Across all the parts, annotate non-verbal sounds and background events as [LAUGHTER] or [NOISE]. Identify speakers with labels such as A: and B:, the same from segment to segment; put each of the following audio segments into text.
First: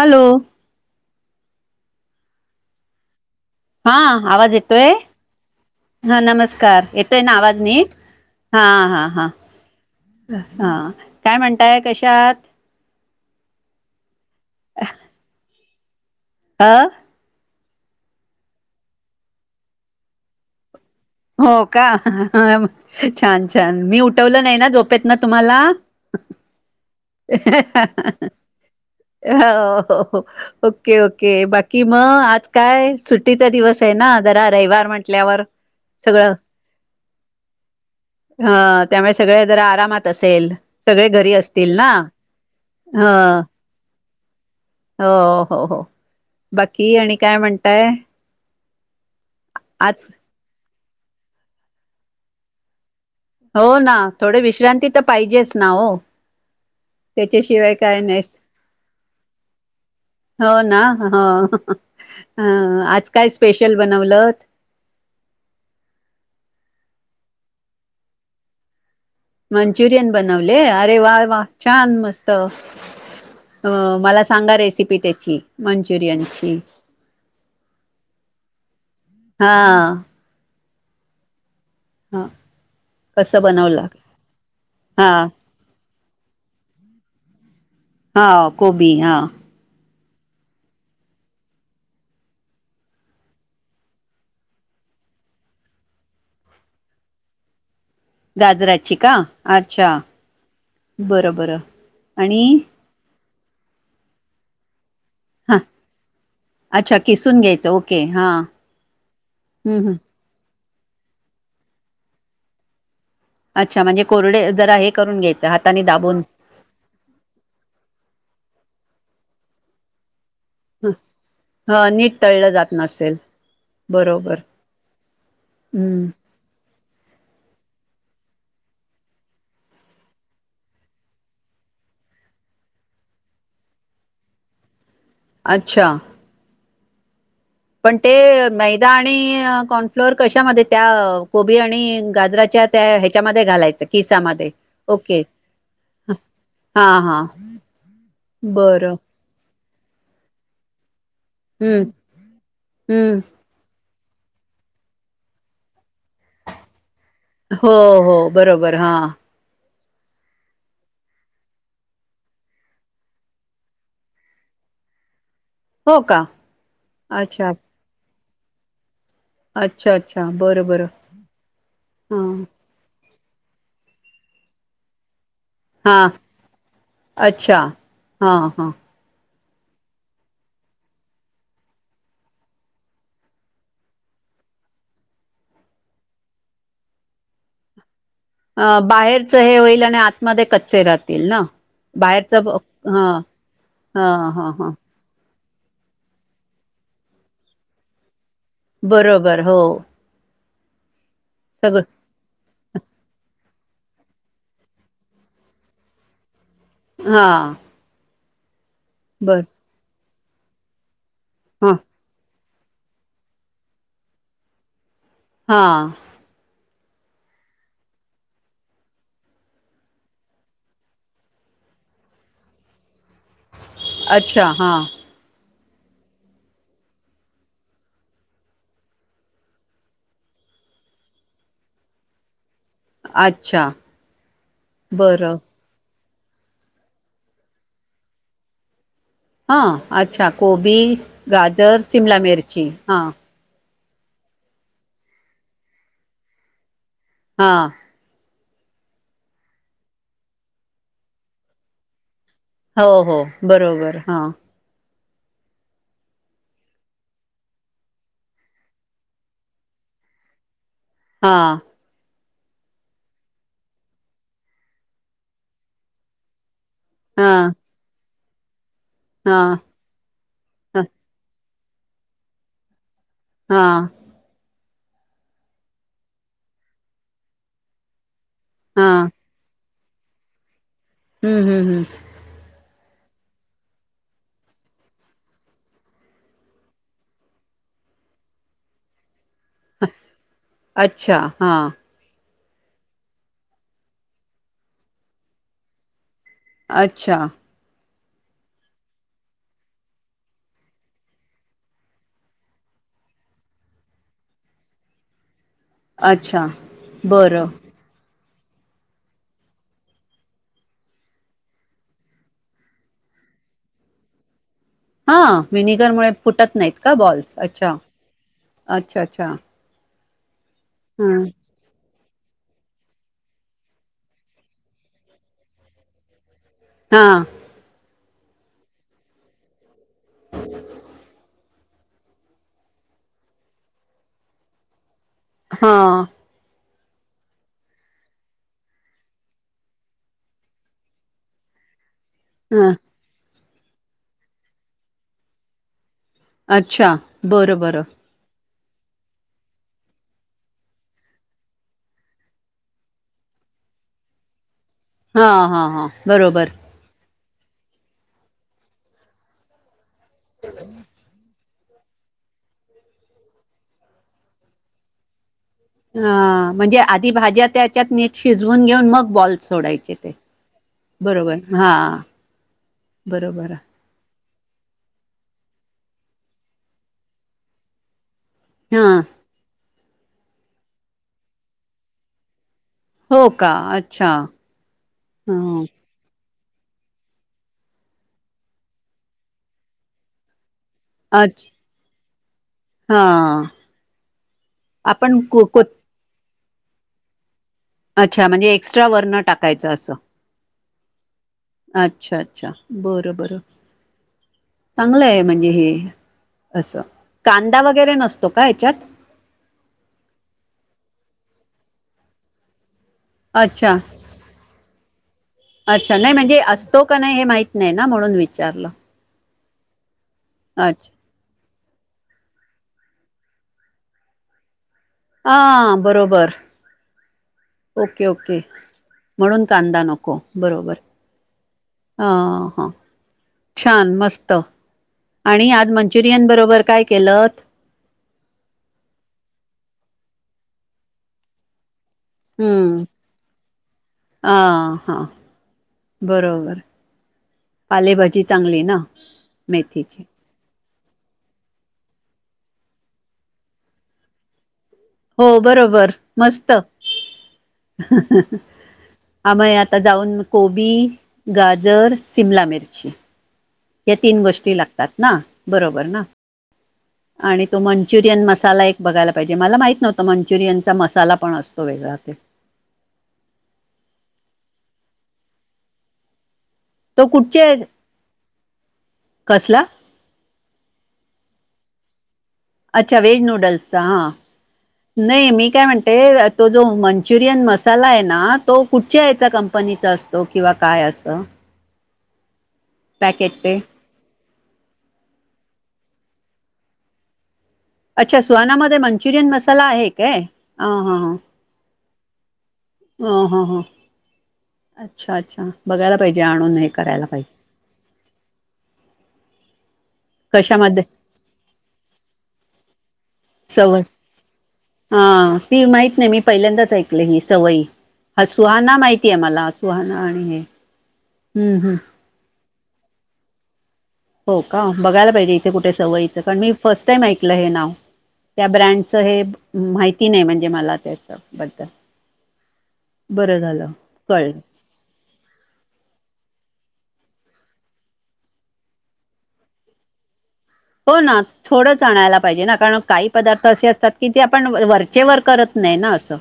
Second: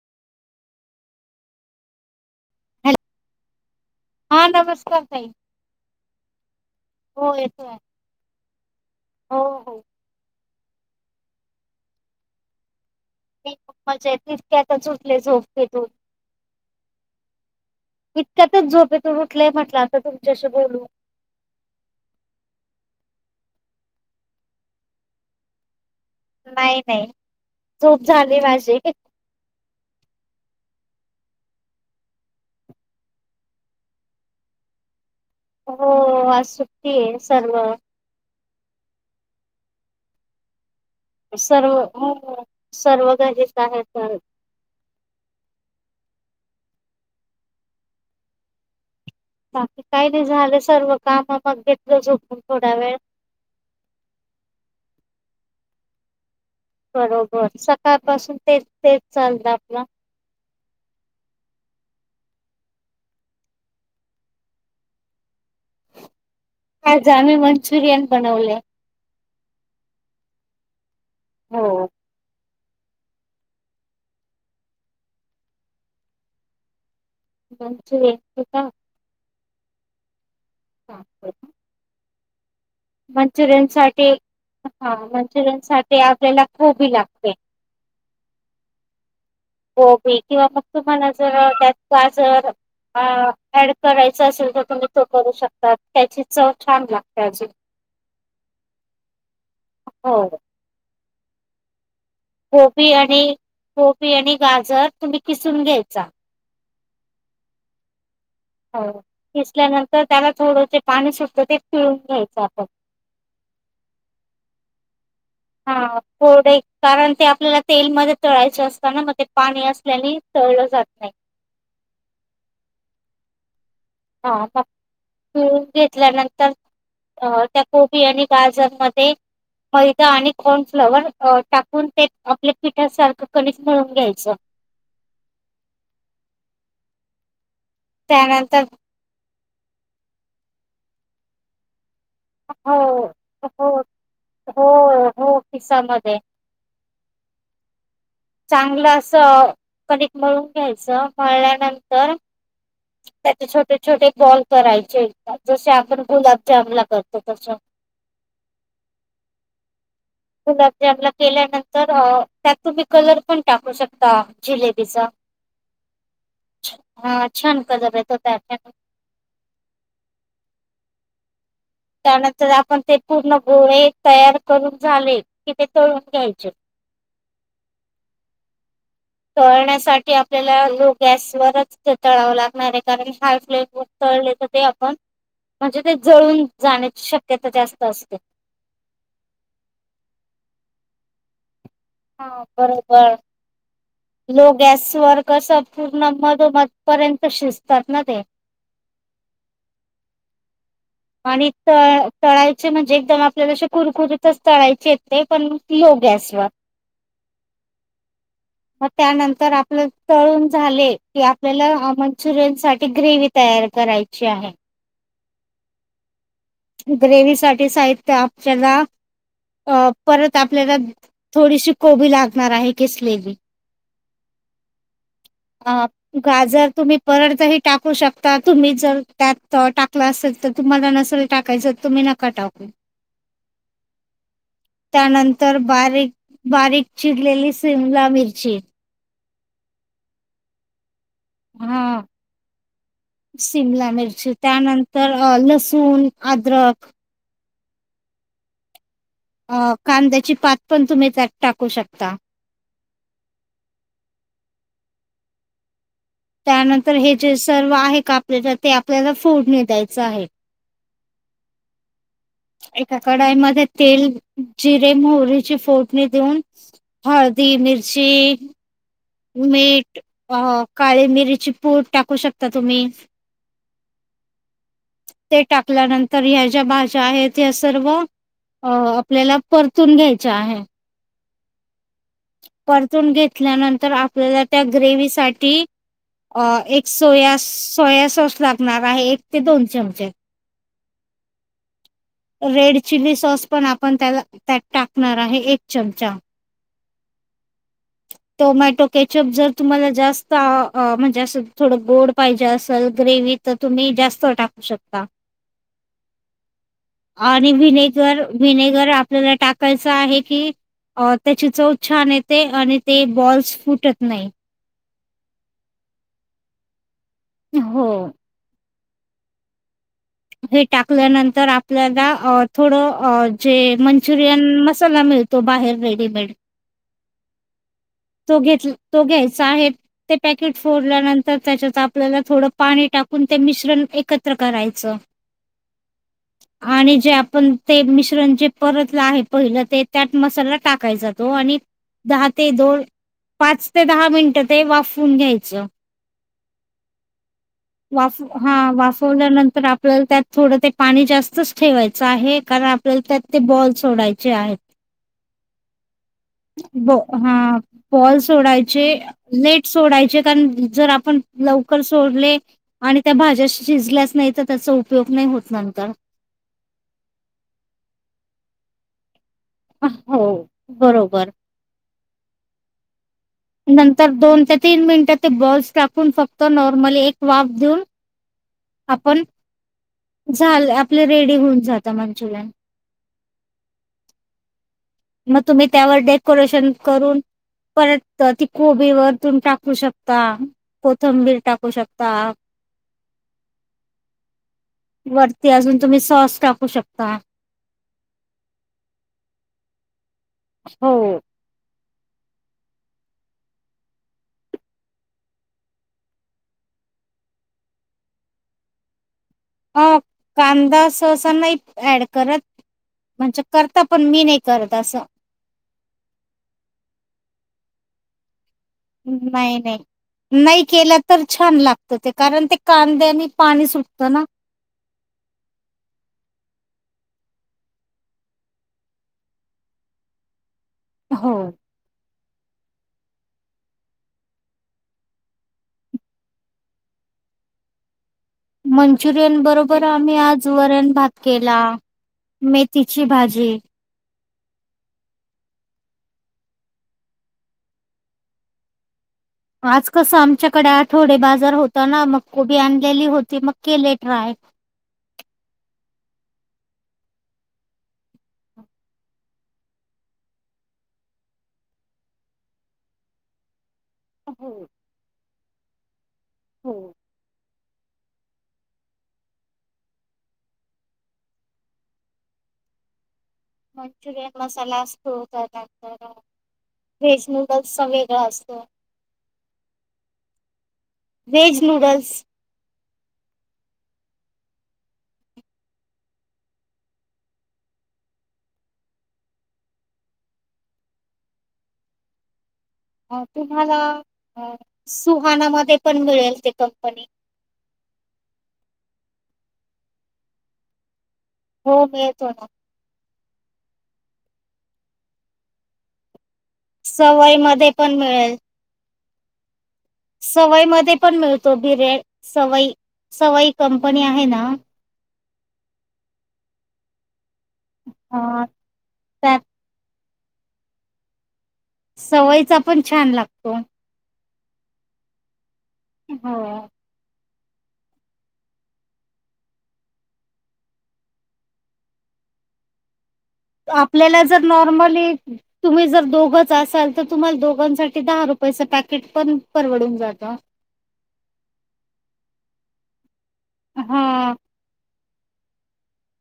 A: Hello
B: hello
A: हा
B: हा
A: आवाज येतोय?
B: नमस्कार ताई
A: हा नमस्कार येतोय ना आवाज नीट हा हा हा
B: हो हो
A: हा काय म्हणताय कशा आहात
B: [UNINTELLIGIBLE] इतक्यातच उठले झोपून तेेतो [UNINTELLIGIBLE]
A: आ
B: इतक्यातच झोपेतून उठलंय म्हटलं आता तुमच्याशी बोलू
A: हो का छान छान मी उठवलं नाही ना झोपेत ना तुम्हाला?
B: नाही नाही झोप
A: हं
B: झाली माझी
A: हं हो हो हो ओक ओके बाकी मग आज काय सुट्टीचा दिवस आहे ना जरा रविवार म्हण टल्यावर
B: हो आज सुट्टीय सर्व
A: ह त्यामुळे सगळे जरा आरामात असेल? सगळे घरी
B: सर्व
A: असतील ना?
B: हो हो.
A: अ
B: सर्व घरीच आहेत तर
A: हो हो हो बाकी आणि काय म्हणताय
B: बाकी
A: आज
B: काय नाही झालं सर्व काम मग घेतलं झपून थोडा वेळ
A: हो ना थोडे विश्रांती तर पाहिजेच ना हो
B: बरोबर
A: त्याच्याशिवाय
B: सकाळ
A: काय नाहीस
B: पाासून तेच तेच चालत आपलं
A: हो ना आज काय स्पेशल बनवल
B: जामी मंचुरयन बनवले
A: मंचुरयन बनवले े वाय वा
B: हो
A: छान मस्त अ मला सांगा रेसिपी त्याची मंचुरियनची
B: म्हच का
A: हा
B: हां
A: हा
B: मंचुरियन साठी हा मंचुरियन सा ते आपल्याला खूबी लागते
A: हा गबी हा
B: गोबी किंवा मग तुम्हाला जर त्यात गाजर ऍड करायच असेल तर तुम्ही तो करू शकता त्याची चव छान लागते अ
A: गाजराची का अच्छा बरं बरं आणि
B: गोबी आणि गपी आणि गाजर तुम्ही
A: हा
B: किसून घ्यायचा
A: अच्छा किसून घ्यायचं ओके हा
B: हो दिसल्यानंतर त्याला थोड पाणी सुटत ते पिळून घ्यायचं आपण
A: अच्छा म्हणजे कोरडे जर आहे
B: हा पढ कारण ते आपल्याला तेलमध्ये तोळायच असत म पाणी असल्याली
A: ह हा नीट तळलं जात नसेल
B: हा
A: बरोबर
B: मग मी
A: हम्म
B: घेतल्यानंतर अ त्या कोबी आणि गाजर म मैदा आणि कॉर्नफ्लवर टाकून ते आपल्या पिठासारखं कनज मिळून घ्यायचं
A: अच्छा पण ते
B: त्यानंतर
A: मैदा आणि कॉर्नफ्लोअर कशामध्ये त्या कोबी आणि गाजराच्या
B: हो
A: त्या ह्याच्यामध्ये
B: हो
A: घालायच किसामध्ये
B: हो
A: ओके
B: हो खिसामध्ये
A: हा हा बरं
B: चांगलं असं... कधक मळून घ्यायचं.
A: हम्म
B: म्हळल्यानंतर
A: हम्म
B: त्याचे छोटे... छोटे बॉल करायचे जसे आपण.. गुलाबजामला करतो तसं.
A: हो हो बरोबर हा..
B: गुलाबजामला केल्यानंतर त्यात तुम्ही कलर पण टाकू शकता जिलेबीचा...
A: हो का
B: हा
A: अच्छा
B: छानक जेत... ह [UNINTELLIGIBLE]
A: अच्छा अच्छा बरं बर.
B: त्यानंतर आपण ते.. पूर्ण गोळे तयार करून झाले. कि ते
A: हा
B: तळून घ्यायचे.
A: अच्छा हा हा.
B: तळण्यासाठी आपल्याला लो गॅसवररच ते तळावं लागणार आहे कारण हाय फ्लेम व तळले तर ते आपण म्हणजे ते जळून जाण्याची शक्यता जास्त असते.
A: अ बाहेरच हे होईल आणि आतमध्ये कच्चे राहतील ना.
B: हो
A: बाहेरचं हां
B: बरोबर
A: हां
B: लो
A: हां हां
B: गॅस वर कसं पूर्ण मधोमध पर्यंत शिजतात ना ते
A: बरोबर हो.
B: आणि त
A: सगळं
B: तळाय चे म्हणजे एकदम आपल्याला असे कुरकुरीतच तळायचे येत पण लो गॅसवर
A: हा.
B: म
A: बर
B: त्यानंतर आपलं तळून झाले. की, आपल्याला
A: हा
B: अ म्चुरिअन्स साठी ग्रेवी तयार करायची आहे.
A: हा.
B: ग्रेव साठी साहित्य आपल्याला अ परत आपल्याला थोडीशी कोबी लागणार आहे किस
A: अच्छा हा.
B: अ गाजर तुम्ही परत ही टाकू शकता तुम्ही जर त्यात टाकला असेल तर तुम्हाला नसल. टाकायचं तुम्ही नका टाकू.
A: अच्छा बरं
B: त्यानंतर बारीक बारीक चिरलेली शिमला मिरची
A: हा अच्छा कोबी गाजर,
B: हा
A: शिमला मिरची हा
B: सिमला मिरची त्यानंतर लसूण अद्रक
A: हा.
B: अ कांद्याची पात पण तुम्ही त्यात टाकू शकता.
A: हो हो बरोबर हा
B: त्यानंतर हे जे सर्व आहे का आपल्याला ते आपल्याला फोडणी द्यायचं आहे.
A: हा
B: एका कढाईमध्ये तेल जिरे मोहरीची फोडणी देऊन
A: हा
B: हळदी मिर्ची
A: हा
B: मीठ अ
A: हा
B: काळी मिरची पुड टाकू शकता तुम्ही
A: हा
B: ते टाकल्यानंतर ह्या ज्या भाज्या आहेत ह्या सर्व अ
A: हा
B: आपल्याला परत तुन घ्यायच्या आहे.
A: हम्म हम्म हम्म
B: परतून घेतल्यानंतर आपल्याला त्या ग्रेवी साठी एक सोया सोया सॉस लागणार आहे एक
A: अच्छा हा
B: रेड चिली सॉस पण आपण त्याला त्यात टाकणार आहे एक चमचा
A: अच्छा
B: टोमॅटो केचप जर तुम्हाला जास्त म्हणजे असं थोडं गोड पाहिजे असेल ग्रेव् तर तुम्ही जास्त टाकू शकता
A: अच्छा बरं
B: आणि विनयकर विनेगर आपल्याला टाकायचा आहे की त्याची चवथ छान येते आणि ते बॉल्स फुटत नाही
A: हा विनिगर मु फुटत नाहीत का बॉल्स अच्छा
B: हो
A: अच्छा अच्छा
B: हे
A: हा
B: टाकल्यानंतर आपल्याला अ थोडं जे मंचुरियन मसाला मिळतो बाहेर रेडीमेड
A: हा
B: तो घेत तो घ्यायचा आहे ते पॅकेट फोडल्यानंतर त्याच्यात आपल्याला थोडं पाणी टाकून ते मिश्रण एकत्र करायचं
A: हा
B: आणि जे आपण ते मिश्रण जे परतलं आहे पहिलं ते त्यात मसाला टाकाय जातो आणि दहा ते
A: हा
B: दोन पाच ते दहा मिनटं ते वाफून घ्यायचं
A: अच्छा बरं बरं
B: वाफ हा वाफवल्यानंतर आपल्याला त्यात थोडं ते पाणी जास्तच ठेवायचं आहे कारण आपल्याला त्यात ते बॉल सोडायचे आहेत
A: हा हा हा बरोबर
B: ब हा बाॅल सोडायचे नेट सोडायचे कारण जर आपण लवकर सोडले आणि त्या भाज्या शिजल्याच नाही तर त्याचा उपयोग नाही होत नंतर
A: ह म्हणजे आधी भाज्या त्याच्यात नीट शिज- घेऊन मग बॉल सोडायचे ते बरोबर हा बरोबर
B: नंतर दोन तीन मिनिटात ते बॉल्स टाकून फक्त नॉर्मल एक वाफ देऊन
A: हा
B: आपण झाल आपलं रेडी होऊन जात मंचुरियन.
A: हो का अच्छा.
B: मग
A: ह
B: तुम्ही त्यावर. डेकोरेशन करून परत ती कोबी वर तून टाकू शकता. कोथंबीर
A: अच्छ
B: टाकू शक- ता
A: हा आपण कोथि-
B: टाकु शकता
A: अच्छा म्हणजे एक्स्ट्रा वरण टाकायचं असं-
B: हो
A: अच्छा -अच्छा बरं बरं चांगलं आहे म्हणजे हे असं कांदा वगैरे नसतो का हच्यात
B: अ कांदा सहसा नाही ऍड करत. म्हणजे
A: अच्छा
B: करता पण मी नाही करत असं
A: -अच्छा नाही म्हणजे असतो का नाही हे माहिती नाही ना म्हणून विचारलं
B: नाही -नाही नाही
A: अच्छा
B: केलं तर छान लाग- ते कारण ते कांद्या आणि पाणी सुटत ना
A: हा बरोबर ओके ओके म्हणून कांदा नको बरोबर
B: हो
A: ह छान मस्त आणि आज मंचुरियन बरोबर काय केलंत
B: मंचुरियन बरोबर आम्ही आज वरण भात केला. मेथी ती ची भाजी.
A: आ हा बरोबर पालेभाजी चांगली ना-
B: आज
A: मेथीची
B: कसं आमच्याकडे आ- थोडे बाजार होता ना मग कोबी आणलेली होती मग केले ट्राय.
A: हो बरोबर मस्त आम्ही आता जाऊन कोबी गाजर शिमला मिरची- या तीन
B: हो
A: गोष्टी लागतात ना. बरोबर ना?
B: हो
A: आणि तो मंचुरियन मसाला एक बघायला पाहिजे मला माहित नव्हत मंचुरियनचा मसाला पण असतो वेगळा तो
B: मंचुरियन मसाला असतो हो त्या नंतर
A: तो
B: व्हेज
A: कुठचे
B: नूडल्सचा वेगळा असतो.
A: कसला
B: वेज नूडल्स.
A: अच्छा व्हेज नूडल्सचा हां नाही मी काय म्हणते तो जो मंचुरियन मसाला आहे ना तो कुठच्या याचा कंपनीचा असतो किंवा काय असं...
B: अ
A: पॅकेट ते
B: तुम्हाला... सुहानामध्ये पण मिळेल ते कंपनी...
A: अच्छा सुहानामध्ये मंचुरियन मसाला आहे काय ह हा..
B: हो मिळतो ना.
A: ह हा हा अच्छा अच्छा बघायला पाहिजे. आणून हे करायला
B: सवय
A: पाहिजे
B: म पण मिळेल. सवय म
A: कशामध्ये
B: पण मिळतो बिरेड सवई सवई
A: सवय
B: कंपनी आहे ना...
A: हां ती माहित नाही मी पहिल्यांदाच ऐकलं ह... सवई हा
B: अ
A: सुहाना माहितीय आहे मला सुहाना... हो आहे.
B: सवयचा पण छान लागतो. हो.
A: हो का बघायला पाहिजे. कुठे सवयचं मी
B: हो
A: फर्टाईम ऐकते ब मा नाही म्हणजे मला त्याच्याबद्दल बरं झालं
B: आपल्याला
A: कळलं
B: जर नॉर्मली तुम्ही जर दोघच असाल तर तुम्हाला दोघांसाठी दहा रुपयाचं पॅकेट पण परवडून जातं
A: हो ना थोडं आणायला पाहिजे ना कारण काही. पदार्थ असे असतात की ते
B: हा
A: आपण वर... चेवर करत नाही ना असं...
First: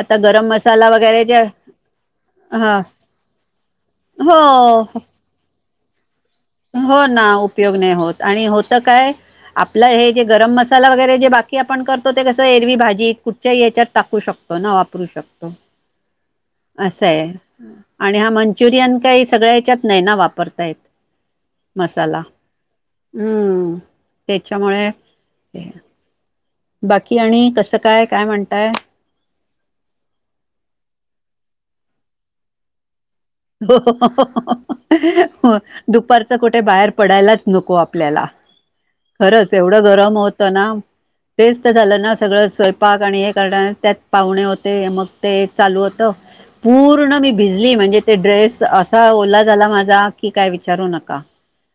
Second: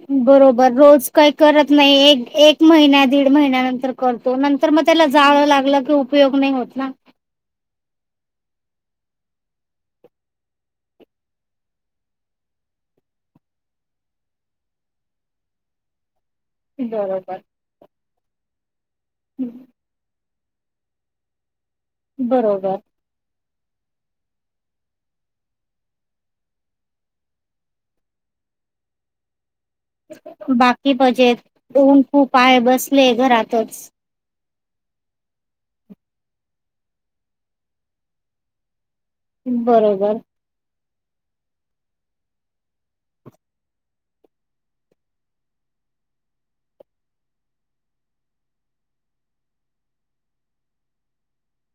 A: आता गरम
B: बरोबर
A: मसाला
B: रोज
A: वगैरे
B: काही
A: जे
B: करत नाही एक एक
A: हा
B: महिन दीड महिन्या नंतर करतो नंतर
A: हो
B: मग त्याला जाळ लाग. हो.
A: हो ना उपयोग नाही होत आणि हो काय आपलं हे जे गरम मसाला वगैरे जे बाकी आपण करतो ते कसं एरवी भाजी कुठच्या याच्यात टाकू शकतो ना वापरू शकतो. असंय
B: बरोबर.
A: आणि हा म्हण चुरियन सगळ्याच्यात नाही ना वापरत. आहेतत. मसाला
B: बरोबर
A: हम्म. त्याच्यामुळे बाकी आणि कसं काय काय म्हणताय.
B: बाकी बजे ऊन खूप आहे बस
A: हहहह हो दुपारच कुठे बाहेर पडायलाच नको आपल्याला खरंच एवढं
B: बरोबर
A: गरम होतं ना तेच तर झालं ना सगळं स्वयंपाक आणि हे करणार त्यात पाहुणे होते मग ते चालू होत पूर्ण मी भिजली म्हणजे ते ड्रेस असा ओला झाला माझा की काय विचारू नका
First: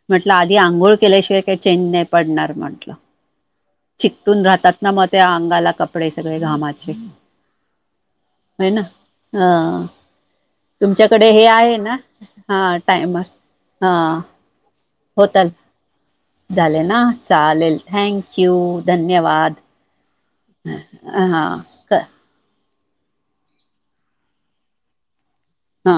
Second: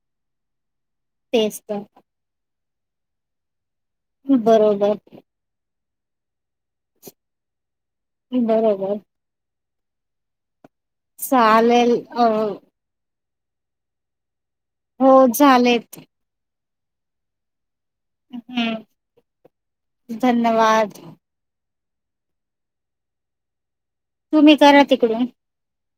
A: म्हट आधी आंघोळ केल्याशिवाय काही
B: तेच तर
A: चेन नाही पडणार म्हण [UNINTELLIGIBLE] चिकटून राहतात ना
B: बरोबर
A: मग त्या अंगाला कप कपडे सगळे गावाचे हना
B: बरोबर.
A: हा कडे हे आहे
B: चालेल
A: ना
B: अ
A: हा टाइमर हा
B: हो
A: होतल
B: झालेच
A: झाले ना चालेल थँक्यू
B: हम्म
A: धन्यवाद
B: धन्यवाद
A: का
B: तुम्ही करा तिकडे
A: हा